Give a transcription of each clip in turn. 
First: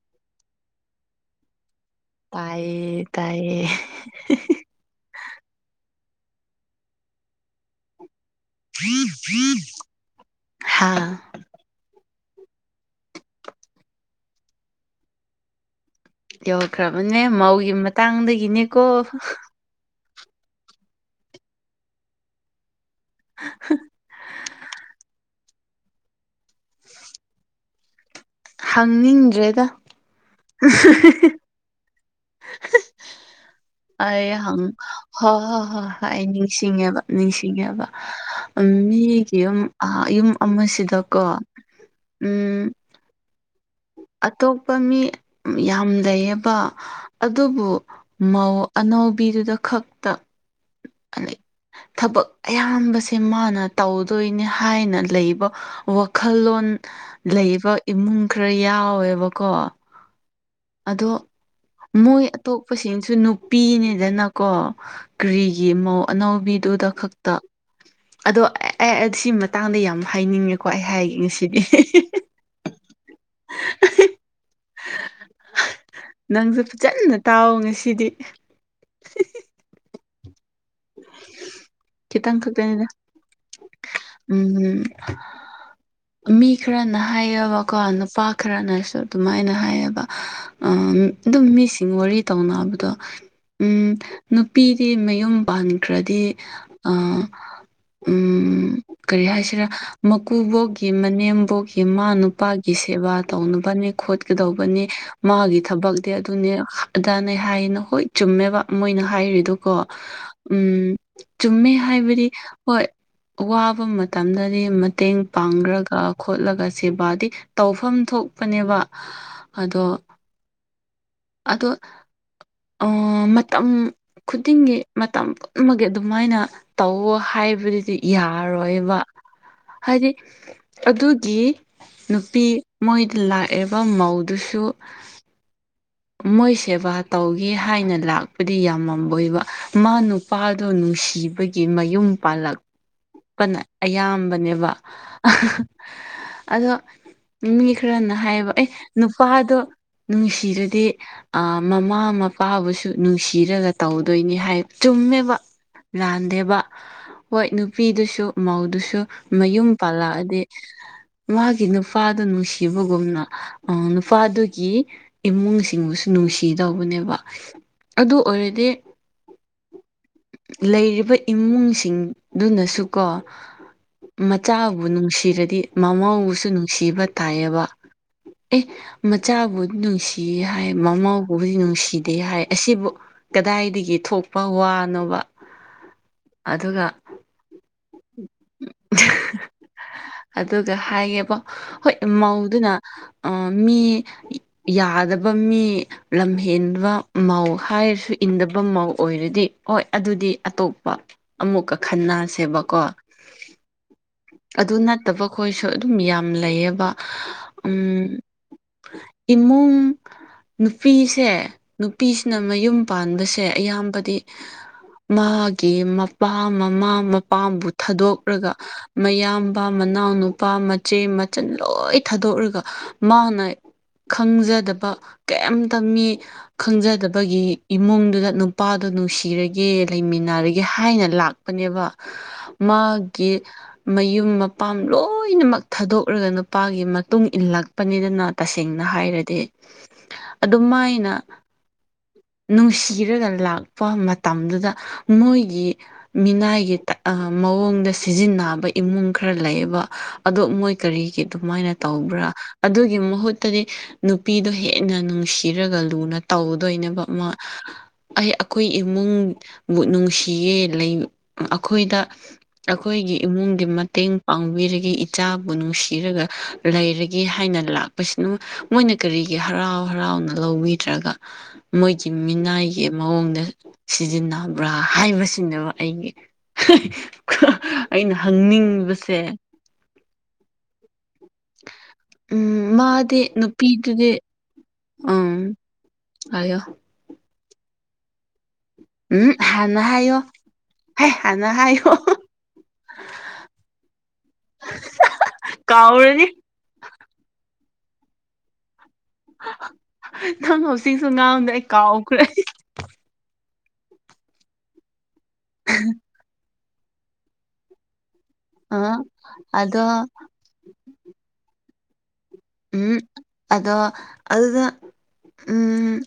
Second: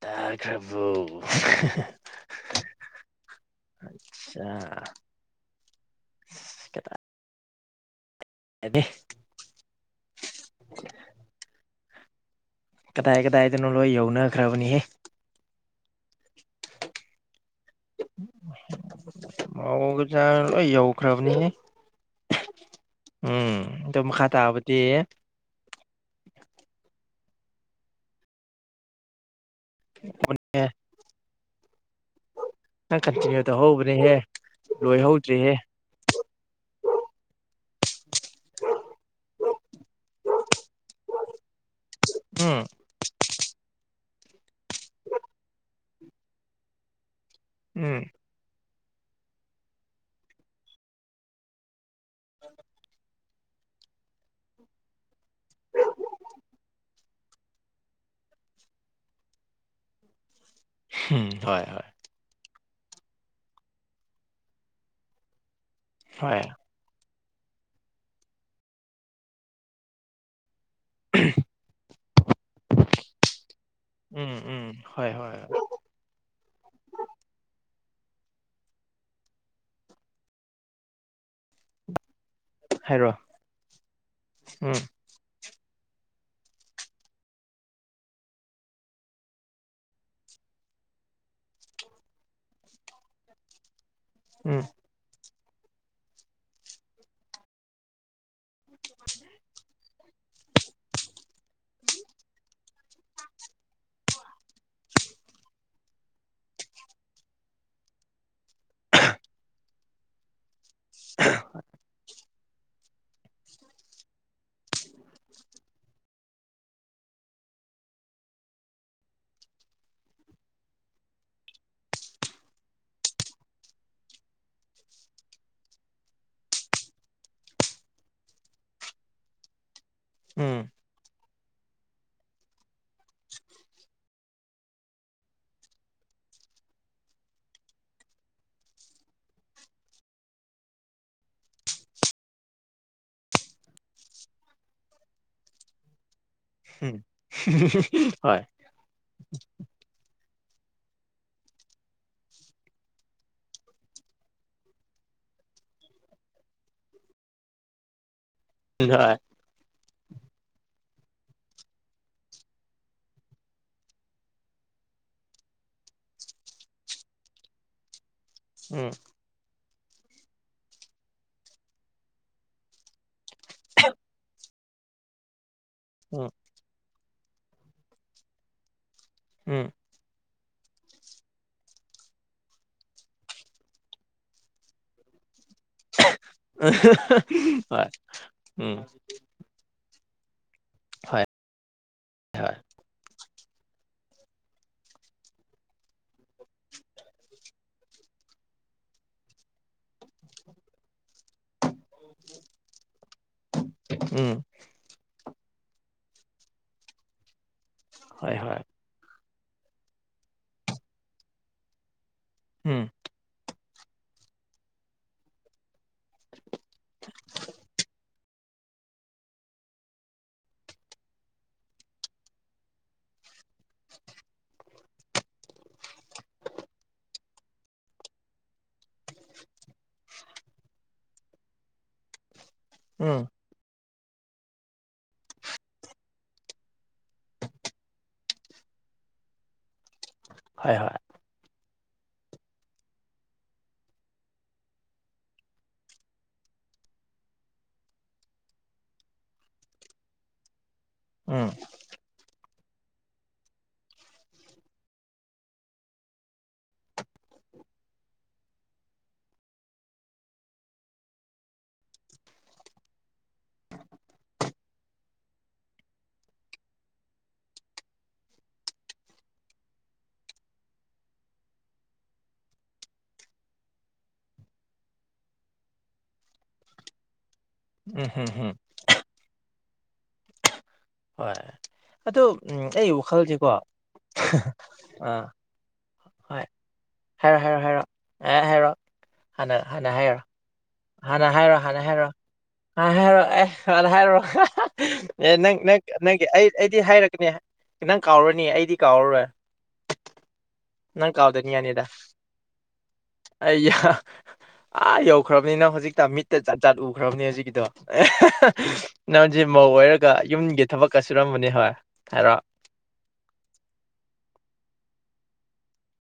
ꯇꯗꯔꯕꯣ ꯇꯥꯏꯌꯦ ꯇꯥꯏꯌꯦ ꯑꯗ ꯍꯥꯥ ꯀꯗꯥꯏ ꯀꯗꯥꯏꯗꯅꯣ ꯂꯣꯏ ꯌꯧꯅꯈ꯭ꯔꯕꯅꯤꯍꯦ ꯌꯧꯈ꯭ꯔꯕꯅꯦ ꯃꯧꯒꯤ ꯃꯇꯥꯡꯗꯒꯤꯅꯦꯀꯣ ꯃꯧꯒ ꯆꯥ ꯂꯣꯏ ꯌꯧꯈ꯭ꯔꯕꯅꯤꯍꯦ ꯎꯝ ꯑꯗꯣ ꯃꯈꯥ ꯇꯥꯕꯗꯤ [inaudible] ꯍꯪꯅꯤꯡꯗ꯭ꯔꯦꯗ [inaudible] [inaudible] ꯅꯪ ꯀꯟꯇꯤꯅ꯭ꯌꯨ ꯇꯧꯍꯧꯕꯅꯦꯍꯦ ꯑꯩ ꯍꯪ ꯍ ꯂꯣꯏꯍꯧꯗ꯭ꯔꯤꯍꯦ ꯍ ꯍ ꯑꯩ ꯅꯤꯡꯁꯤꯡꯉꯦꯕ ꯅꯤꯡꯁꯤꯡꯉꯦꯕ ꯃꯤꯒꯤ ꯌꯨꯝ ꯑ ꯌꯨꯝ ꯑꯃꯁꯤꯗꯀꯣ ꯎꯝ ꯑꯇꯣꯞꯄ ꯃꯤ ꯌꯥꯝ ꯂꯩꯌꯦꯕ ꯑꯗꯨꯕꯨ ꯎꯝ ꯃꯧ ꯑꯅꯧꯕꯤꯗꯨꯗ ꯈꯛꯇ ꯑ ꯊꯕꯛ ꯑꯌꯥꯝꯕꯁꯦ ꯃꯥꯅ ꯇꯧꯗꯣꯏꯅꯤ ꯍꯥꯏꯅ ꯂꯩꯕ ꯋꯥꯈꯜꯂꯣꯟ ꯂꯩꯕ ꯏꯃꯨꯡ ꯈꯔ ꯌꯥꯎꯋꯦꯕꯀꯣ ꯑꯗꯣ ꯎꯝ ꯍꯣꯏ ꯍꯣꯏ ꯃꯣꯏ ꯑꯇꯣꯞꯄꯁꯤꯡꯁꯨ ꯅꯨꯄꯤꯅꯤꯗꯅꯀꯣ ꯀꯔꯤꯒꯤ ꯃꯧ ꯍꯣꯏ ꯑꯅꯧꯕꯤꯗꯨꯗ ꯈꯛ ꯇꯥ ꯑꯗꯣ ꯑꯦ ꯁꯤ ꯃꯇꯥꯡꯗ ꯌꯥꯝ ꯍꯥꯏꯅꯤꯡꯉꯦꯀꯣ ꯑꯩ ꯍꯥꯏꯒꯦ ꯉꯁꯤꯗꯤ ꯎꯝ ꯎꯝ ꯍꯣꯏ ꯍꯣꯏ ꯅꯪꯁꯨ ꯐꯖꯅ ꯇꯥꯑꯣ ꯉꯁꯤꯗꯤ ꯈꯤꯇꯪ ꯈꯛꯇꯅꯤ [inaudible] ꯎꯝ ꯎꯝꯝ ꯃꯤ ꯈꯔꯅ ꯍꯥꯏꯌꯦꯕꯀꯣ ꯅꯨꯄꯥ ꯈꯔꯅꯁꯨ ꯑꯗꯨꯃꯥꯏꯅ ꯍꯥꯏꯌꯦꯕ ꯎꯝ ꯑꯗꯨꯝ ꯃꯤꯁꯤꯡ ꯋꯥꯔꯤ ꯇꯧꯅꯕꯗꯣ ꯎꯝ ꯎꯝ ꯅꯨꯄꯤꯗꯤ ꯃꯌꯨꯝ ꯄꯥꯟ ꯈ꯭ꯔꯗꯤ ꯑ ꯎꯝ ꯀꯔꯤ ꯍꯥꯏꯁꯤꯔꯥ ꯃꯀꯨꯕꯣꯛꯀꯤ ꯃꯅꯦꯝꯕꯣꯛꯒꯤ ꯃꯥ ꯅꯨꯄꯥꯒꯤ ꯁꯦꯕꯥ ꯇꯧꯅꯕꯅꯤ ꯈꯣꯠꯀꯗꯧꯕꯅꯤ ꯃꯥꯒꯤ ꯊꯕꯛꯇꯤ ꯑꯗꯨꯅꯦ ꯑꯗꯥꯅꯦ ꯍꯥꯏꯌꯦꯅ ꯍꯣꯏ ꯆꯨꯝꯃꯦꯕ ꯃꯣꯏꯅ ꯍꯥꯏꯔꯤꯗꯨꯀꯣ [inaudible] ꯎꯝ ꯆꯨꯝꯃꯦ ꯍꯥꯏꯕꯗꯤ ꯍꯣꯏ ꯋꯥꯕ ꯃꯇꯝꯗꯗꯤ ꯃꯇꯦꯡ ꯄꯥꯡ ꯔꯒ ꯈꯣꯠꯂꯒ ꯁꯦꯕꯥꯗꯤ ꯇꯧꯐꯝ ꯊꯣꯛꯄꯅꯦꯕ ꯑꯗꯣ ꯑꯗꯣ ꯑꯥ ꯃꯇꯝ ꯈꯨꯗꯤꯡꯒꯤ ꯃꯇꯝ ꯄꯨꯝꯕꯒꯤ ꯑꯗꯨꯃꯥꯏꯅ ꯇꯧꯋꯣ ꯍꯥꯏꯕꯗꯨꯗꯤ ꯌꯥꯔꯣꯏꯕ ꯍꯥꯏꯗꯤ ꯎꯝ ꯑꯗꯨꯒꯤ ꯅꯨꯄꯤ ꯃꯣꯏꯗ ꯂꯥꯛꯏꯕ ꯃꯧꯗꯨꯁꯨ ꯃꯣꯏ ꯁꯦꯕꯥ ꯇꯧꯒꯦ ꯍꯥꯏꯅ ꯂꯥꯛꯄꯗꯤ ꯌꯥꯝꯃꯝ ꯃꯣꯏꯕ ꯃꯥ ꯅꯨ ꯅꯨꯄꯥꯗꯨ ꯅꯨꯡꯁꯤꯕꯒꯤ ꯃꯌꯨꯝ ꯄꯥꯜꯂꯛ ꯄꯅ ꯑꯌꯥꯝꯕꯅꯦꯕ ꯑꯗꯣ ꯎꯝ ꯃꯤ ꯈꯔꯅ ꯍꯣꯏ ꯍꯥꯏꯌꯦꯕ ꯑꯦ ꯅꯨꯄꯥꯗꯣ ꯅꯨꯡꯁꯤꯔꯗꯤ ꯗꯤ ꯃꯃꯥ ꯃꯄꯥꯕꯨꯁꯨ ꯅꯨꯡꯁꯤꯔꯒ ꯇꯧꯗꯣꯏꯅꯤ ꯍꯥꯏ ꯆꯨꯝꯃꯦꯕ ꯂꯥꯟꯗꯦꯕ ꯍꯣꯏ ꯅꯨꯄꯤꯗꯨꯁꯨ ꯃꯧꯗꯨꯁꯨ ꯍꯣꯏ ꯃꯌꯨꯝ ꯄꯥꯜꯂꯛꯑꯗꯤ ꯃꯥꯒꯤ ꯅꯨꯄꯥꯗꯨ ꯅꯨꯡꯁꯤꯕꯒꯨꯝꯅ ꯑ ꯅꯨꯄꯥꯗꯨꯒꯤ ꯏꯃꯨꯡ ꯁꯤꯡꯕꯨꯁꯨ ꯅꯨꯡꯁꯤꯗꯧꯕꯅꯦꯕ ꯑꯗꯨ ꯑꯣꯏꯔꯗꯤ ꯎꯝ ꯂꯩꯔꯤꯕ ꯏꯃꯨꯡꯁꯤꯡꯗꯨꯅꯁꯨꯀꯣ ꯃꯆꯥꯕꯨ ꯅꯨꯡꯁꯤꯔꯗꯤ ꯎꯝ ꯃꯃꯧꯕꯨꯁꯨ ꯅꯨꯡꯁꯤꯕ ꯇꯥꯏꯑꯦꯕ ꯑꯦ ꯎꯝ ꯃꯆꯥꯕꯨꯗꯤ ꯅꯨꯡꯁꯤ ꯍꯥꯏ ꯃꯃꯧꯕꯨꯗꯤ ꯅꯨꯡꯁꯤꯗꯦ ꯍꯥꯏ ꯑꯁꯤꯕꯨ ꯀꯗꯥꯏꯗꯒꯤ ꯊꯣꯛꯄ ꯋꯥꯅꯣꯕ ꯑꯗꯨꯒ [unintelligible] ꯍꯣꯏ ꯎꯝ ꯑꯗꯨꯒ ꯍꯣꯏ ꯍꯥꯏꯒꯦꯕ ꯍꯣꯏ ꯍꯣꯏ ꯃꯧꯗꯨꯅ ꯑ ꯃꯤ ꯌꯥꯗꯕ ꯃꯤ ꯂꯝꯍꯦꯟꯕ ꯃꯧ ꯍꯥꯏꯔꯁꯨ ꯏꯟꯗꯕ ꯃꯧ ꯑꯣꯏꯔꯗꯤ ꯍꯣꯏ ꯑꯗꯨꯗꯤ ꯑꯇꯣꯞꯄ ꯑꯃꯨꯛꯀ ꯈꯟꯅꯁꯦꯕꯀꯣ ꯎꯝ ꯑꯗꯨ ꯅꯠꯇꯕ ꯈꯣꯏꯁꯨ ꯑꯗꯨꯝ ꯌꯥꯝ ꯂꯩꯌꯦꯕ ꯎꯝ ꯍꯣꯏ ꯍꯣꯏ ꯏꯃꯨꯡ ꯅꯨꯄꯤꯁꯦ ꯅꯨꯄꯤꯁꯤꯅ ꯃꯌꯨꯝ ꯎꯝ ꯄꯥꯟꯕ ꯁꯦ ꯑꯌꯥꯝꯕꯗꯤ ꯃꯥꯒꯤ ꯃꯄꯥ ꯃꯃꯥ ꯃ ꯊꯥꯗꯣꯛꯔꯒ ꯃꯌꯥꯝꯕ ꯃꯅꯥꯎꯅꯨꯄꯥ ꯃꯆꯦ ꯃꯆꯜ ꯂꯣꯏ ꯊꯥꯗꯣꯛꯔꯒ ꯃꯥꯅ ꯈꯪꯖꯗꯕ ꯀꯩꯝꯇ ꯃꯤ ꯈꯪꯖꯗ ꯕꯒꯤ ꯏꯃꯨꯡꯗꯨꯗ ꯅꯨꯄꯥꯗꯣ ꯅꯨꯡꯁꯤꯔꯒꯦ ꯂꯩꯃꯤꯟꯅꯔꯒꯦ ꯍꯥꯏꯅ ꯂꯥꯛꯄꯅꯦꯕ ꯎꯝ ꯃꯥꯒꯤ ꯃꯌꯨꯝ ꯃꯄꯥꯝ ꯂꯣꯏꯅꯃꯛ ꯊꯥꯗꯣꯛꯔꯒ ꯅꯨꯄꯥꯒꯤ ꯃꯇꯨꯡ ꯏꯜꯂꯛꯄꯅꯤꯗꯅ ꯇꯁꯦꯡꯅ ꯍꯥꯏꯔꯗꯤ [inaudible] ꯑꯗꯨꯝꯃꯥꯏꯅ ꯅꯨꯡꯁꯤꯔꯒ ꯂꯥꯛꯄ ꯃꯇꯝꯗꯨꯗ ꯃꯣꯏꯒꯤ ꯃꯤꯅꯥꯏꯒꯤ ꯑꯥ ꯃꯑꯣꯡꯗ ꯁꯤꯖꯤꯟꯅꯕ ꯏꯃꯨꯡ ꯈꯔ ꯂꯩꯌꯦꯕ ꯑꯗꯣ ꯃꯣꯏ ꯀꯔꯤꯒꯤ ꯎꯝ ꯑꯗꯨꯃꯥꯏꯅ ꯇꯧꯕ꯭ꯔꯥ ꯑꯗꯨꯒꯤ ꯃꯍꯨꯠꯇꯗꯤ ꯅꯨꯄꯤꯗꯣ ꯍꯦꯟꯅ ꯅꯨꯡꯁꯤꯔꯒ ꯂꯨꯅ ꯇꯧꯗꯣꯏꯅꯦꯕ ꯃ ꯑꯩ ꯑꯩꯈꯣꯏ ꯏꯃꯨꯡꯕꯨ ꯅꯨꯡꯁꯤꯌꯦ ꯂꯩ ꯑꯩꯈꯣꯏꯗ ꯑꯩꯈꯣꯏꯒꯤ ꯏꯃꯨꯡꯒꯤ ꯃꯇꯦꯡ ꯄꯥꯡꯕꯤꯔꯒꯦ ꯏꯆꯥꯕꯨ ꯅꯨꯡꯁꯤꯔꯒ ꯂꯩꯔꯒꯦ ꯍꯥꯏꯅ ꯂꯥꯛꯄꯁꯤꯅ ꯃꯣꯏꯅ ꯀꯔꯤꯒꯤ ꯍꯔꯥꯎ ꯍꯔꯥꯎꯅ ꯂꯧꯕꯤꯗ꯭ꯔꯒ ꯃꯣꯏꯒꯤ ꯃꯤꯅꯥꯏꯒꯤ ꯃꯑꯣꯡꯗ ꯁꯤꯖꯤꯟꯅꯕ꯭ꯔꯥ ꯍꯥꯏꯕꯁꯤꯅꯦꯕ ꯑꯩꯒꯤ [unintelligible] ꯎꯝ ꯑꯩꯅ ꯍꯝ ꯍꯝ ꯍꯪꯅꯤꯡꯕꯁꯦ ꯍꯣꯏ ꯑꯗꯣ ꯎꯝ ꯑꯩ ꯃꯥꯗꯤ ꯋꯥꯈꯜꯁꯤꯀꯣ ꯅꯨꯄꯤꯗꯨꯗꯤ ꯑ ꯎꯝ ꯍꯣꯏ ꯍꯥꯏꯌꯣ ꯍꯥꯏꯔꯣ ꯍꯥꯏꯔꯣ ꯍꯥꯏꯔꯣ ꯑꯦ ꯍꯥꯏꯔꯣ ꯎꯝ ꯍꯥꯟꯅ ꯍꯥꯏꯌꯣ ꯍꯦ ꯍꯥꯟꯅ ꯍꯥꯏꯔꯣ ꯍꯥꯟꯅ ꯍꯥꯏꯌꯣ ꯍꯥꯏꯔꯣ ꯍꯥꯍꯥꯏꯔꯣ ꯑꯦ ꯍꯥꯅ ꯍꯥꯏꯔꯣ [unintelligible] ꯑꯦ ꯅꯪ ꯅꯪ ꯅꯪꯒꯤ ꯀꯥꯎꯔꯅꯤ ꯑꯩ ꯑꯩꯗꯤ ꯍꯥꯏꯔꯛꯀꯅꯤ ꯅꯪ ꯀꯥꯎꯔꯅꯤ ꯑꯩꯗꯤ ꯀꯥꯎꯔꯔꯣꯏ ꯅꯪ ꯍꯧꯖꯤꯛꯁꯨ ꯉꯥꯡꯕꯗ ꯑꯩ ꯀꯥꯎꯈ꯭ꯔꯦ ꯑꯩꯌꯥ ꯑꯥ ꯌꯧꯈ꯭ꯔꯝꯅꯤꯅ ꯍꯧꯖꯤꯛꯇ ꯃꯤꯠꯇ ꯆꯠ ꯆꯠ ꯎꯈ꯭ꯔꯕꯅꯦ ꯍꯧꯖꯤꯀꯤꯗꯣ [unintelligible] ꯑ ꯅꯪꯁꯦ ꯃꯧ ꯑꯗꯣ ꯑꯣꯏꯔꯒ ꯌꯨꯝꯒꯤ ꯊꯕꯛꯀ ꯁꯨꯔꯝꯕꯅꯤ ꯍꯣꯏ ꯍꯥꯏꯔꯣ ꯎꯝ ꯑꯗꯣ ꯑꯗꯨꯅ ꯎꯝ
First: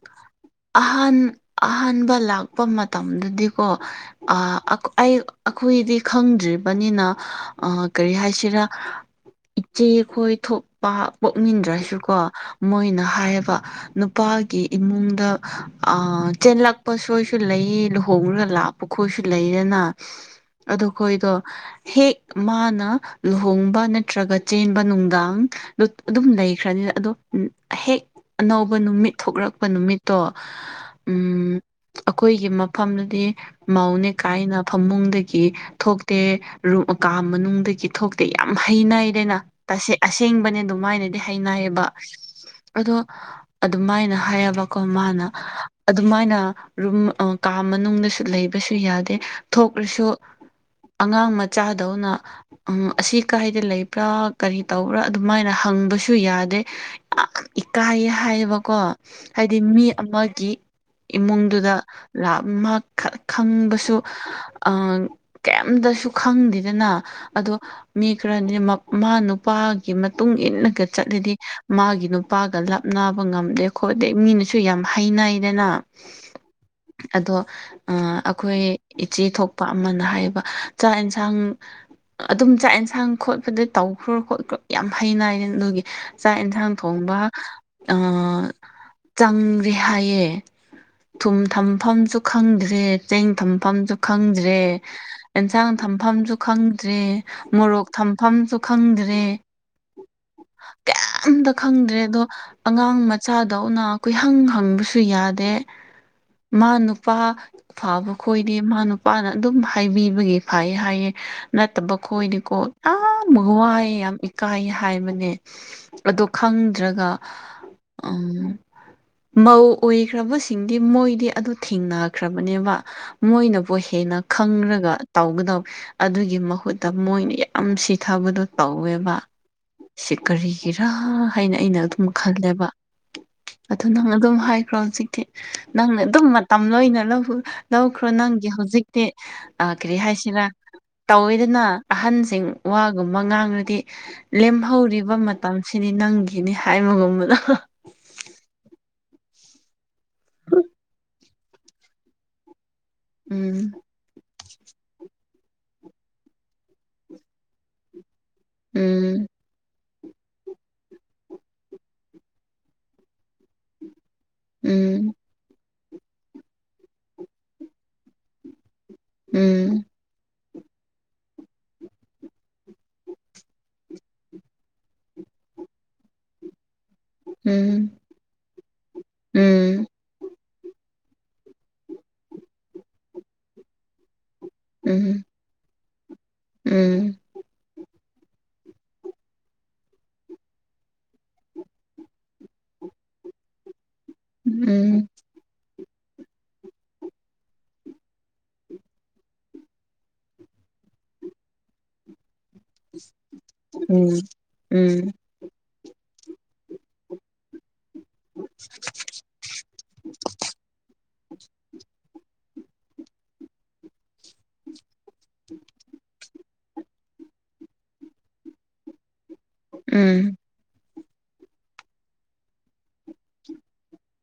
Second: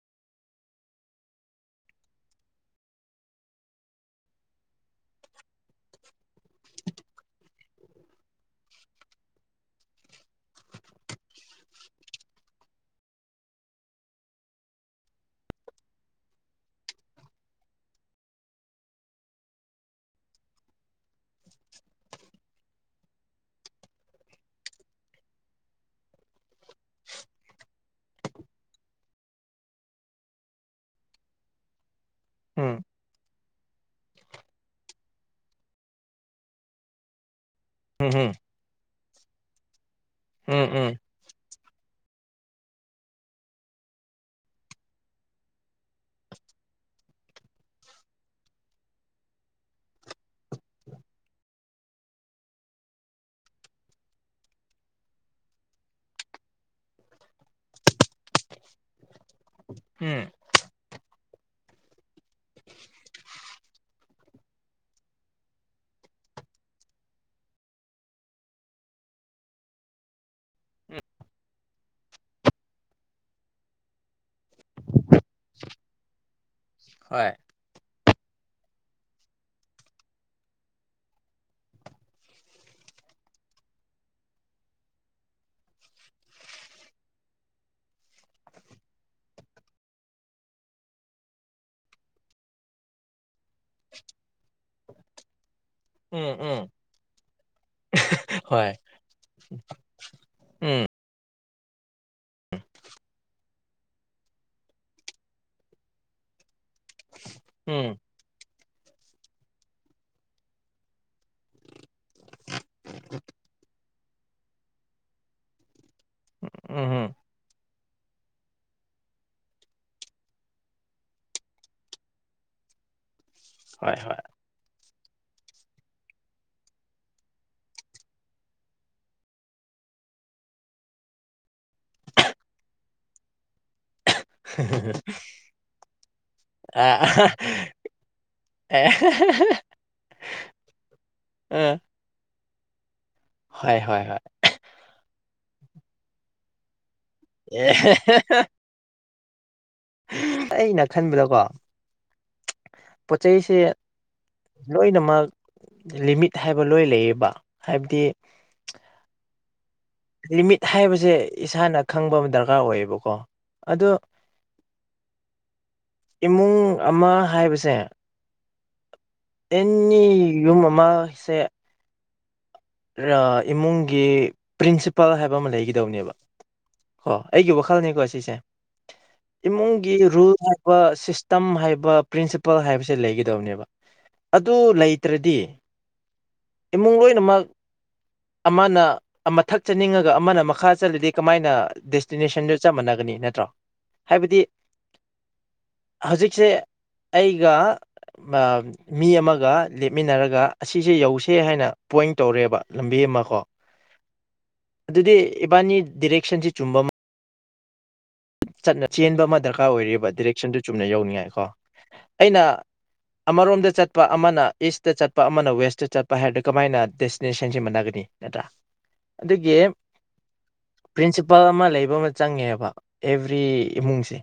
ꯑꯍꯥꯟ ꯑꯍꯥꯟꯕ ꯂꯥꯛꯄ ꯃꯇꯝꯗꯗꯤꯀꯣ ꯑꯥ ꯑꯛ ꯑꯩ ꯑꯩꯈꯣꯏꯗꯤ ꯈꯪꯗ꯭ꯔꯤꯕꯅꯤꯅ ꯑ ꯀꯔꯤ ꯍꯥꯏꯁꯤꯔꯥ ꯏꯆꯦ ꯈꯣꯏ ꯊꯣꯛꯄ ꯄꯣꯛꯃꯤꯟꯗ꯭ꯔꯁꯨ ꯀꯣ ꯃꯣꯏꯅ ꯍꯥꯏꯌꯦꯕ ꯅꯨꯄꯥꯒꯤ ꯏꯃꯨꯡꯗ ꯑ ꯆꯦꯜꯂꯛꯄ ꯁꯣꯏꯁꯨ ꯂꯩꯌꯦ ꯂꯨꯍꯣꯡꯔ ꯂꯥꯛ ꯄꯨꯈꯣꯏꯁꯨ ꯂꯩꯗꯅ ꯑꯗꯨ ꯈꯣꯏꯗꯣ ꯍꯦꯛ ꯃꯥꯅ ꯂꯨꯍꯣꯡꯕ ꯅꯠꯇ꯭ꯔꯒ ꯆꯦꯟꯕ ꯅꯨꯡꯗꯥꯡ ꯑꯗꯨꯝ ꯂꯩꯈ꯭ꯔꯅꯤꯅ ꯑꯗꯣ ꯍꯦꯛ ꯑꯅꯧꯕ ꯅꯨꯃꯤꯠ ꯊꯣꯛꯂꯛꯄ ꯅꯨꯃꯤꯠꯇꯣ ꯎꯝ ꯑꯩꯈꯣꯏꯒꯤ ꯎꯝ ꯃꯐꯝꯗꯨꯗꯤ ꯃꯧꯅꯦ ꯀꯥꯏꯅ ꯐꯃꯨꯡꯗꯒꯤ ꯊꯣꯛꯇꯦ ꯀꯥ ꯃꯅꯨꯡꯗꯒꯤ ꯎꯝ ꯊꯣꯛꯇꯦ ꯎꯝ ꯌꯥꯝ ꯍꯩꯅꯩꯗꯅ ꯑꯁꯦꯡꯕꯅꯤ ꯎꯝ ꯎꯝ ꯗꯤ ꯍꯥꯏꯅꯩꯌꯦꯕ ꯑꯗꯣ ꯑꯗꯨꯃꯥꯏꯅ ꯍꯥꯏꯌꯦꯕꯀꯣ ꯃꯥꯅ ꯑꯗꯨꯃꯥꯏꯅ ꯔꯨꯝ ꯀꯥ ꯃꯅꯨꯡꯗꯁꯨ ꯂꯩꯕꯁꯨ ꯌꯥꯗꯦ ꯊꯣꯛꯂꯁꯨ ꯑꯉꯥꯡ ꯃꯆꯥꯗꯧꯅ ꯎꯝ ꯑꯁꯤ ꯀꯥꯏꯗ ꯂꯩꯕ꯭ꯔꯥ ꯀꯔꯤ ꯇꯧꯕ꯭ꯔꯥ ꯑꯗꯨꯃꯥꯏꯅ ꯍꯪꯕꯁꯨ ꯌꯥꯗꯦ ꯌꯥꯝ ꯏꯀꯥꯏꯌꯦ ꯍꯥꯏꯌꯦꯕꯀꯣ ꯍꯥꯏꯗꯤ ꯃꯤ ꯎꯝ ꯑꯃꯒꯤ ꯏꯃꯨꯡꯗꯨꯗ ꯔꯛ ꯃ ꯈꯪꯕꯁꯨ ꯑ ꯀꯩꯝꯇꯁꯨ ꯈꯪꯗꯦꯗꯅ ꯑꯗꯣ ꯃꯤ ꯈꯔꯗꯤ ꯃꯥ ꯅꯨꯄꯥꯒꯤ ꯃꯇꯨꯡ ꯏꯟꯅꯂꯒ ꯆꯠꯂꯤꯗꯤ ꯃꯥꯒꯤ ꯅꯨꯄꯥꯒ ꯂꯥꯞ ꯅꯥꯕ ꯉꯝꯗꯦ ꯈꯣꯠꯇꯦ ꯃꯤꯅꯁꯨ ꯁꯨ ꯌꯥꯝ ꯍꯥꯏꯅꯩꯗꯅ [inaudible] ꯑꯗꯣ ꯑ ꯑꯩꯈꯣꯏ ꯏꯆꯦ ꯊꯣꯛꯄ ꯑꯃꯅ ꯍꯥꯏꯌꯦꯕ ꯆꯥꯛ ꯌꯦꯟꯁꯥꯡ ꯑꯗꯨꯝ ꯆꯥꯛ ꯌꯦꯟꯁꯥꯡ ꯈꯣꯠꯄꯗ ꯇꯧꯈ꯭ꯔꯣ ꯈꯣꯠꯈ꯭ꯔꯣ ꯌꯥꯝ ꯍꯩꯅꯥꯏꯔ ꯑꯗꯨꯒꯤ ꯆꯥꯛ ꯌꯦꯟꯁꯥꯡ ꯊꯣꯡꯕ ꯑ ꯆꯪꯔꯦ ꯍꯥꯏꯌꯦ ꯊꯨꯝ ꯊꯝꯐꯝꯁꯨ ꯈꯪꯗ꯭ꯔꯦ ꯆꯦꯡ ꯊꯝꯐꯝꯁꯨ ꯈꯪꯗ꯭ꯔꯦ ꯑꯦꯟꯁꯥꯡ ꯊꯝꯐꯝꯁꯨ ꯎꯝ ꯎꯝ ꯈꯪꯗ꯭ꯔꯦ ꯃꯣꯔꯣꯛ ꯊꯝꯐꯝꯁꯨ ꯍꯣꯏ ꯈꯪꯗ꯭ꯔꯦ ꯎꯝ ꯀꯩꯝꯇ ꯈꯪꯗ꯭ꯔꯦ ꯑꯗꯣ ꯑꯉꯥꯡ ꯃꯆꯥ ꯗꯧꯅ ꯀꯣꯏꯍꯪ ꯍꯪꯕꯁꯨ ꯌꯥꯗꯦ ꯃꯥ ꯅꯨꯄꯥ ꯐꯥꯕ ꯑꯩꯈꯣꯏꯗꯤ ꯃꯥ ꯅꯨꯄꯥꯅ ꯑꯗꯨꯝ ꯍꯥꯏꯕꯤꯕꯒꯤ ꯐꯩ ꯍꯥꯏꯌꯦ ꯅꯠꯇꯕ ꯑꯩꯈꯣꯏꯗꯤꯀꯣ ꯌꯥꯝ ꯋꯥꯏ ꯌꯥꯝ ꯏꯀꯥꯏ ꯍꯥꯏꯕꯅꯦ ꯑꯗꯣ ꯈꯪꯗ꯭ꯔꯒ ꯎꯝ ꯃꯧ ꯑꯣꯏꯈ꯭ꯔꯕꯁꯤꯡꯗꯤ ꯃꯣꯏꯗꯤ ꯑꯗꯨ ꯊꯦꯡꯅꯈ꯭ꯔꯕꯅꯦꯕ ꯃꯣꯏꯅ ꯍꯦꯟꯅ ꯈꯪ ꯈꯪꯔꯒ ꯇꯧꯒꯗꯧ ꯑꯗꯨꯒꯤ ꯃꯍꯨꯠꯇ ꯃꯣꯏꯅ ꯌꯥꯝ ꯁꯤꯊꯕꯗꯣ ꯇꯧꯋꯦꯕ ꯁꯤ ꯀꯔꯤꯒꯤꯔꯥ ꯍꯥꯏꯅ ꯑꯩꯅ ꯑꯗꯨꯝ ꯈꯜꯂꯦꯕ [inaudible] ꯑꯗꯨ ꯅꯪ ꯑꯗꯨꯝ ꯍꯥꯏꯈ꯭ꯔꯣ ꯍꯧꯖꯤꯛꯇꯤ ꯅꯪꯅ ꯑꯗꯨꯝ ꯃꯇꯝ ꯂꯣꯏꯅ ꯂꯧꯈ꯭ꯔꯣ ꯅꯪꯒꯤ ꯍꯧꯖꯤꯛꯇꯤ ꯑ ꯀꯔꯤ ꯍꯥꯏꯁꯤꯔ ꯇꯧꯋꯦꯗꯅ ꯑꯍꯟꯁꯤꯡ ꯋꯥꯒꯨꯝꯕ ꯉꯥꯡꯔꯗꯤ ꯂꯦꯝꯍꯧꯔꯤꯕ ꯃꯇꯝꯁꯤꯗꯤ ꯅꯪꯒꯤꯅꯤ ꯍꯥꯏꯕꯒꯨꯝ ꯑꯦ ꯑꯩꯅ ꯈꯟꯕꯗꯀꯣ ꯄꯣꯠ ꯆꯩꯁꯦ ꯎꯝ ꯂꯣꯏꯅꯃꯛ ꯂꯤꯃꯤꯠ ꯍꯥꯏꯕ ꯂꯣꯏ ꯂꯩꯌꯦꯕ ꯍꯥꯏꯕꯗꯤ ꯎꯝ ꯂꯤꯃꯤꯠ ꯍꯥꯏꯕꯁꯦ ꯏꯁꯥꯅ ꯈꯪꯕ ꯑꯃ ꯗꯔꯀꯥꯔ ꯑꯣꯏꯌꯦꯕꯀꯣ ꯑꯗꯣ ꯎꯝ ꯏꯃꯨꯡ ꯑꯃ ꯍꯥꯏꯕꯁꯦ ꯎꯝ ꯑꯦꯅꯤ ꯌꯨꯝ ꯑꯃꯁꯦ ꯏꯃꯨꯡꯒꯤ ꯄ꯭ꯔꯤꯟꯁꯤꯄꯥꯜ ꯍꯥꯏꯕ ꯑꯃ ꯂꯩꯒꯗꯧꯅꯦꯕ ꯑꯣ ꯎꯝ ꯑꯩꯒꯤ ꯎꯝ ꯋꯥꯈꯜꯅꯤꯀꯣ ꯁꯤꯁꯦ ꯎꯝ ꯏꯃꯨꯡꯒꯤ ꯔꯨꯜ ꯍꯥꯏꯕ ꯁꯤꯁꯇꯝ ꯍꯥꯏꯕ ꯄ꯭ꯔꯤꯟꯁꯤꯄꯜ ꯍꯥꯏꯕꯁꯦ ꯂꯩꯒꯗꯕꯅꯦꯕ ꯑꯗꯨ ꯎꯝ ꯂꯩꯇ꯭ꯔꯗꯤ ꯏꯃꯨꯡ ꯎꯝ ꯂꯣꯏꯅꯃꯛ ꯑꯃꯅ ꯑꯃꯊꯛ ꯆꯠꯅꯤꯡꯉꯒ ꯑꯃꯅ ꯃꯈꯥ ꯆꯠꯂꯤꯗꯤ ꯀꯃꯥꯏꯅ ꯗꯦꯁꯇꯤꯅꯦꯁꯟꯗꯨ ꯆ ꯃꯥꯟꯅꯒꯅꯤ ꯅꯠꯇ꯭ꯔꯣ ꯍꯥꯏꯕꯗꯤ ꯎꯝ ꯍꯧꯖꯤꯛꯁꯦ ꯑꯩꯒ ꯃꯤ ꯑꯃꯒ ꯂꯦꯞꯃꯤꯟꯅꯔꯒ ꯑꯁꯤꯁꯦ ꯌꯧꯁꯦ ꯍꯥꯏꯅ ꯄꯣꯏꯟ ꯇꯧꯔꯦꯕ ꯂꯝꯕꯤ ꯑꯃ ꯀꯣ ꯎꯝ ꯎꯝ ꯎꯝ ꯑꯗꯨꯗꯤ ꯏꯕꯥꯅꯤ ꯗꯤꯔꯦꯛꯁꯟꯁꯤ ꯆꯨꯝꯕ ꯆꯠꯅ ꯆꯦꯟꯕ ꯑꯃ ꯗꯔꯀꯥꯔ ꯑꯣꯏꯔꯦꯕ ꯗꯤꯏꯔꯦꯛꯁꯟꯗꯨ ꯆꯨꯝꯅ ꯌꯧꯅꯤꯡꯉꯥꯏ ꯀꯣ ꯑꯩꯅ ꯑꯃꯔꯣꯝꯗ ꯆꯠꯄ ꯑꯃꯅ ꯏꯁꯇ ꯆꯠꯄ ꯑꯃꯅ ꯋꯦꯁꯇ ꯆꯠꯄ ꯍꯥꯏꯔꯗꯤ ꯀꯃꯥꯏꯅ ꯗꯦꯁꯇꯤꯅꯦꯁꯟꯁꯤ ꯃꯥꯟꯟꯅꯒꯅꯤ ꯅꯠꯇ꯭ꯔꯥ ꯑꯗꯨꯒꯤ ꯎꯝ ꯄ꯭ꯔꯤꯟꯁꯤꯄꯜ ꯑꯃ ꯂꯩꯕ ꯑꯃ ꯆꯪꯉꯦꯕ ꯑꯦꯕ꯭ꯔꯤ ꯏꯃꯨꯡꯁꯦ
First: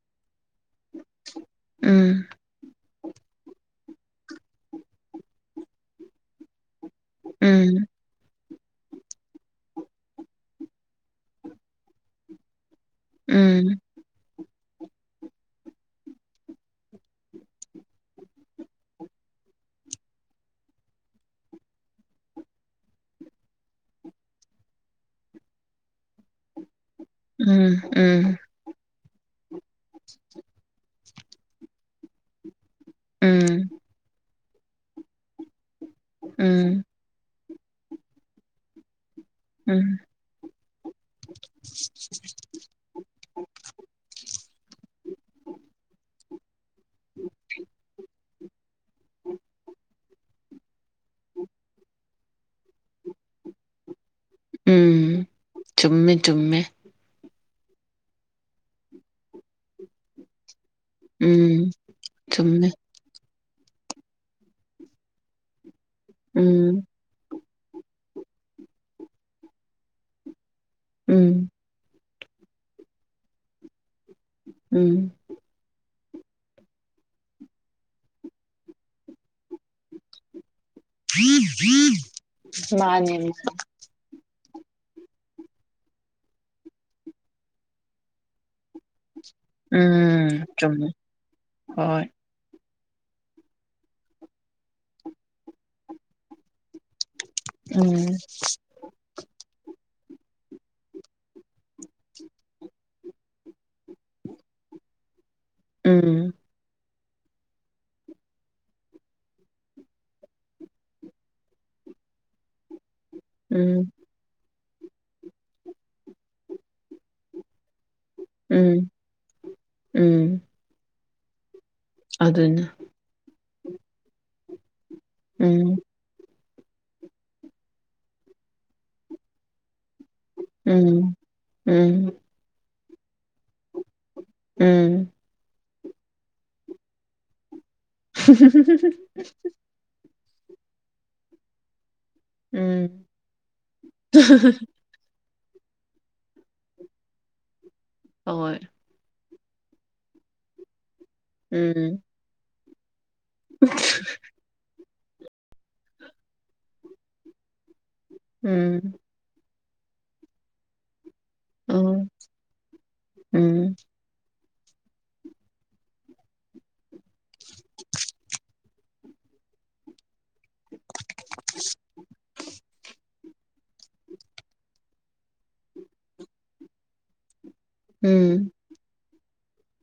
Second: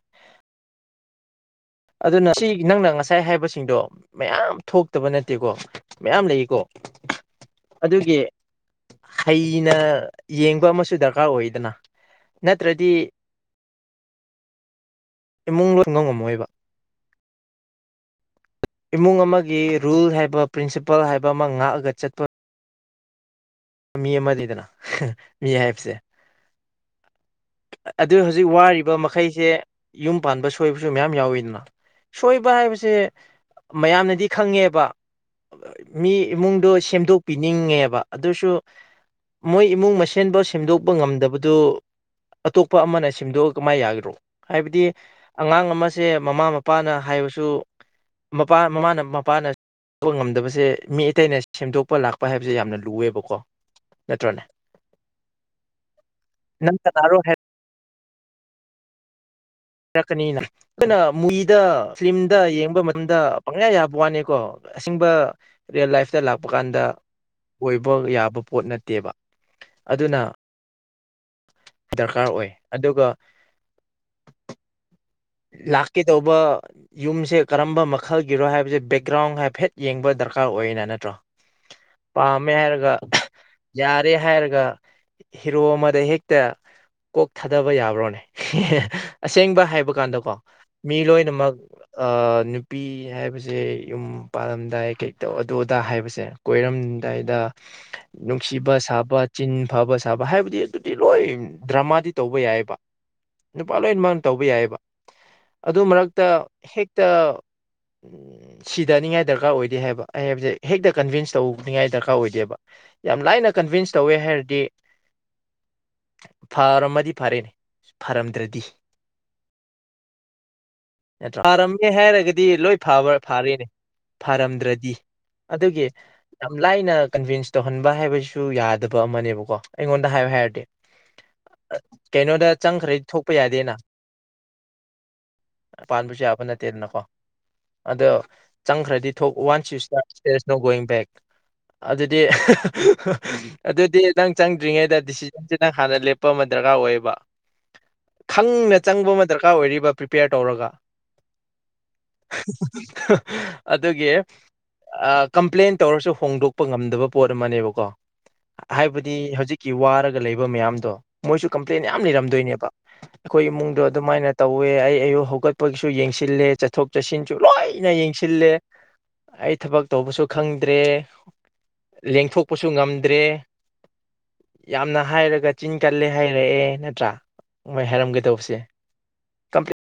ꯑꯗꯨꯅ ꯁꯤ ꯅꯪꯅ ꯉꯁꯥꯏ ꯍꯥꯏꯕꯁꯤꯡꯗꯣ ꯃꯌꯥꯝ ꯊꯣꯛꯇꯕ ꯅꯠꯇꯦꯀꯣ ꯃꯌꯥꯝ ꯂꯩꯀꯣ ꯎꯝ ꯑꯗꯨꯒꯤ ꯍꯩꯅ ꯌꯦꯡꯕ ꯑꯃꯁꯨ ꯗꯔꯀꯥꯔ ꯑꯣꯏꯗꯅ ꯅꯠꯇ꯭ꯔꯗꯤ ꯎꯝ ꯏꯃꯨꯡ ꯂꯣꯏ ꯉꯝꯃꯣꯏꯕ ꯏꯃꯨꯡ ꯑꯃꯒꯤ ꯔꯨꯜ ꯍꯥꯏꯕ ꯄ꯭ꯔꯤꯟꯁꯤꯄꯜ ꯍꯥꯏꯕ ꯑꯃ ꯉꯥꯛꯑꯒ ꯆꯠꯄ ꯃꯤ ꯑꯃꯅꯤꯗꯅ ꯃꯤ ꯍꯥꯏꯕꯁꯦ ꯑꯗꯨ ꯍꯧꯖꯤꯛ ꯋꯥꯔꯤꯕ ꯃꯈꯩꯁꯦ ꯌꯨꯝ ꯄꯥꯟꯕ ꯁꯣꯏꯕꯁꯨ ꯃꯌꯥꯝ ꯌꯥꯎꯋꯤꯗꯅ ꯁꯣꯏꯕ ꯍꯥꯏꯕꯁꯦ ꯃꯌꯥꯝꯅꯗꯤ ꯈꯪꯉꯦꯕ ꯃꯤ ꯎꯝ ꯏꯃꯨꯡꯗꯣ ꯎꯝ ꯁꯦꯝꯗꯣꯛꯄꯤꯅꯤꯡꯉꯦꯕ ꯑꯗꯨꯁꯨ ꯃꯣꯏ ꯏꯃꯨꯡ ꯎꯝ ꯃꯁꯦꯟꯐꯥꯎ ꯁꯦꯝꯗꯣꯛꯄ ꯉꯝꯗꯕꯗꯨ ꯑꯇꯣꯞꯄ ꯑꯃꯅ ꯁꯦꯝꯗꯣꯛꯑꯒ ꯀꯃꯥꯏ ꯌꯥꯒꯗꯔꯣ ꯍꯥꯏꯕꯗꯤ ꯑꯉꯥꯡ ꯑꯃꯁꯦ ꯃꯃꯥ ꯃꯄꯥ ꯃꯄꯥꯅ ꯍꯥꯏꯕꯁꯨ ꯃꯄꯥ ꯃꯃꯥꯅ ꯃꯄꯥꯅ ꯉꯝꯗꯕꯁꯦ ꯃꯤ ꯑꯇꯩꯅ ꯁꯦꯝꯗꯣꯛꯄ ꯂꯥꯛꯄ ꯍꯥꯏꯕꯁꯦ ꯌꯥꯝꯅ ꯂꯨꯑꯦꯕꯀꯣ ꯅꯠꯇ꯭ꯔꯅꯦ ꯎꯝ ꯆꯨꯝꯃꯦ ꯆꯨꯝꯃꯦ [unintelligible] ꯆꯛꯀꯅꯤꯅ ꯑꯩꯈꯣꯏꯅ ꯃꯨꯕꯤꯗ ꯎꯝ ꯐꯤꯂꯝꯗ ꯆꯨꯝꯃꯦ ꯌꯦꯡꯕ ꯇꯝꯗ ꯄꯪꯌꯥ ꯌꯥꯕ ꯋꯥꯅꯤꯀꯣ ꯑꯁꯦꯡꯕ ꯔꯤꯌꯦꯜ ꯂꯥꯏꯐꯇ ꯂꯥꯛꯄ ꯀꯥꯟꯗ ꯎꯝ ꯑꯣꯏꯕ ꯌꯥꯕ ꯄꯣꯠ ꯅꯠꯇꯦꯕ ꯑꯗꯨꯅ ꯎꯝ ꯗꯔꯀꯥꯔ ꯑꯣꯏ ꯑꯗꯨꯒ ꯎꯝ ꯂꯥꯛꯀꯦ ꯇꯧꯕ ꯌꯨꯝꯁꯦ ꯀꯔꯝꯕ ꯃꯈꯜꯒꯤꯔꯣ ꯍꯥꯏꯕꯁꯦ ꯕꯦꯛꯒ꯭ꯔꯥꯎꯟ ꯍꯥꯏꯐꯦꯠ ꯌꯦꯡꯕ ꯗꯔꯀꯥꯔ ꯑꯣꯏꯌꯦꯅ ꯅꯠꯇ ꯃꯥꯅꯦ ꯌꯥꯔꯦ ꯍꯥꯏꯔꯒ ꯍꯤꯔꯣ ꯑꯃꯗ ꯍꯦꯛꯇ ꯀꯣꯛ ꯊꯥꯗꯕ ꯌꯥꯕ꯭ꯔꯣꯅꯦ ꯑꯁꯦꯡꯕ ꯍꯥꯏꯕ ꯀꯥꯟꯗꯀꯣ ꯎꯝ ꯆꯨꯝꯃꯦ ꯃꯤ ꯂꯣꯏꯅꯃꯛ ꯍꯣꯏ ꯑ ꯅꯨꯄꯤ ꯍꯥꯏꯕꯁꯦ ꯌꯨꯝ ꯄꯥꯜꯂꯝꯗꯥꯏ ꯀꯩꯇꯧ ꯑꯗꯨ ꯑꯗꯥ ꯍꯥꯏꯕꯁꯦ ꯀꯣꯏꯔꯝ ꯗꯥꯏꯗ ꯎꯝ ꯅꯨꯡꯁꯤꯕ ꯁꯥꯕ ꯆꯤꯟ ꯐꯕ ꯁꯥꯕ ꯍꯥꯏꯕꯗꯤ ꯑꯗꯨꯗꯤ ꯂꯣꯏ ꯗ꯭ꯔꯃꯥꯗꯤ ꯇꯧꯕ ꯌꯥꯏꯑꯕ ꯅꯨꯄꯥ ꯂꯣꯏ ꯃꯛꯅ ꯇꯧꯕ ꯌꯥꯏꯑꯕ ꯑꯗꯨ ꯃꯔꯛꯇ ꯎꯝ ꯍꯦꯛꯇ ꯁꯤꯗꯅꯤꯡꯉꯥꯏ ꯗꯔꯀꯥꯔ ꯑꯣꯏꯗꯦ ꯍꯥꯏꯕ ꯑꯩ ꯍꯥꯏꯕꯁꯦ ꯍꯦꯛꯇ ꯀꯟꯚꯤꯟꯁ ꯇꯧꯅꯤꯡꯉꯥꯏ ꯗꯔꯀꯥꯔ ꯑꯣꯏꯗꯦꯕ ꯌꯥꯝ ꯂꯥꯏꯅ ꯎꯝ ꯀꯟꯚꯤꯟꯁ ꯇꯧꯋꯦ ꯍꯥꯏꯔꯗꯤ ꯐꯔꯝꯃꯗꯤ ꯐꯔꯦꯅꯦ ꯐꯔꯝꯗ꯭ꯔꯗꯤ ꯎꯝ ꯎꯝ ꯅꯠꯇ꯭ꯔ ꯐꯥꯔꯝꯃꯦ ꯍꯥꯏꯔꯒꯗꯤ ꯑꯗꯨꯅꯦ ꯂꯣꯏꯕ ꯐꯥꯔꯦꯅꯦ ꯐꯥꯔꯝꯗ꯭ꯔꯗꯤ ꯎꯝ ꯑꯗꯨꯒꯤ ꯌꯥꯝ ꯂꯥꯏꯅ ꯀꯟꯚꯤꯟꯁ ꯇꯧꯍꯟꯕ ꯍꯥꯏꯕꯁꯨ ꯌꯥꯗꯕ ꯑꯃꯅꯦꯕꯀꯣ ꯑꯩꯉꯣꯟꯗ ꯍꯥꯏꯌꯨ ꯍꯥꯏꯔꯗꯤ ꯎꯝ ꯎꯝ ꯀꯩꯅꯣꯗ ꯆꯪꯈ꯭ꯔꯗꯤ ꯊꯣꯛꯄ ꯌꯥꯗꯦꯅ ꯎꯝ ꯄꯥꯟꯕꯁꯨ ꯌꯥꯕ ꯅꯠꯇꯦꯗꯅꯀꯣ ꯑꯗꯣ ꯆꯪꯈ꯭ꯔꯗꯤ ꯊꯣꯛ one sister dear is ꯅꫭ going back ꯑꯗꯨꯗꯤ ꯎꯝ [unintelligible] ꯑꯗꯨꯗꯤ ꯅꯪ ꯆꯪꯗ꯭ꯔꯤꯉꯩꯗ ꯗꯤꯁꯤ ꯖꯟ ꯅꯪ ꯍꯥꯟꯅ ꯂꯦꯞꯄ ꯑꯃ ꯗꯔꯀꯥꯔ ꯑꯣꯏꯌꯦꯕ ꯍꯣꯏ ꯈꯪꯅ ꯆꯪꯕ ꯑꯃ ꯗꯔꯀꯥꯔ ꯑꯣꯏꯔꯤꯕ ꯄ꯭ꯔꯤꯄꯦꯌꯔ ꯇꯧꯔꯒ ꯎꯝ [unintelligible] ꯑꯗꯨꯒꯤ ꯑꯥ ꯀꯝꯄ꯭ꯂꯦꯟ ꯇꯧꯔꯁꯨ ꯍꯣꯡꯗꯣꯛꯄ ꯉꯝꯗꯕ ꯄꯣꯠ ꯑꯃꯅꯦꯕꯀꯣ ꯎꯝ ꯍꯥꯏꯕ ꯗꯤ ꯍꯧꯖꯤꯛꯀꯤ ꯋꯥꯔꯒ ꯂꯩꯕ ꯃꯌꯥꯝꯗꯣ ꯃꯣꯏꯁꯨ ꯀꯝꯄ꯭ꯂꯦꯟ ꯌꯥꯝ ꯑꯣ ꯂꯩꯔꯝꯗꯣꯏꯅꯦꯕ ꯑꯩꯈꯣꯏ ꯏꯃꯨꯡ ꯎꯝ ꯑꯗꯨꯃꯥꯏꯅ ꯇꯧꯋꯦ ꯑꯩ ꯑꯌꯨꯛ ꯍꯧꯒꯠꯄꯒꯤꯁꯨ ꯌꯦꯡꯁꯤꯜꯂꯦ ꯆꯠꯊꯣꯛ ꯆꯠꯁꯤꯟꯁꯨ ꯂꯣꯏꯅ ꯌꯦꯡꯁꯤꯜꯂꯦ ꯑꯩ ꯊꯕꯛ ꯇꯧꯕꯁꯨ ꯈꯪꯗ꯭ꯔꯦ ꯂꯦꯡꯊꯣꯛꯄꯁꯨ ꯉꯝꯗ꯭ꯔꯦ ꯌꯥꯝꯅ ꯍꯥꯏꯔꯒ ꯆꯤꯟ ꯀꯜꯂꯦ ꯍꯥꯏꯔꯛꯑꯦ ꯅꯠꯇ꯭ꯔꯥ ꯃꯣꯏ ꯎꯝ ꯍꯥꯏꯔꯝꯒꯗꯧꯁꯦ ꯀꯝꯄ꯭ꯂꯦ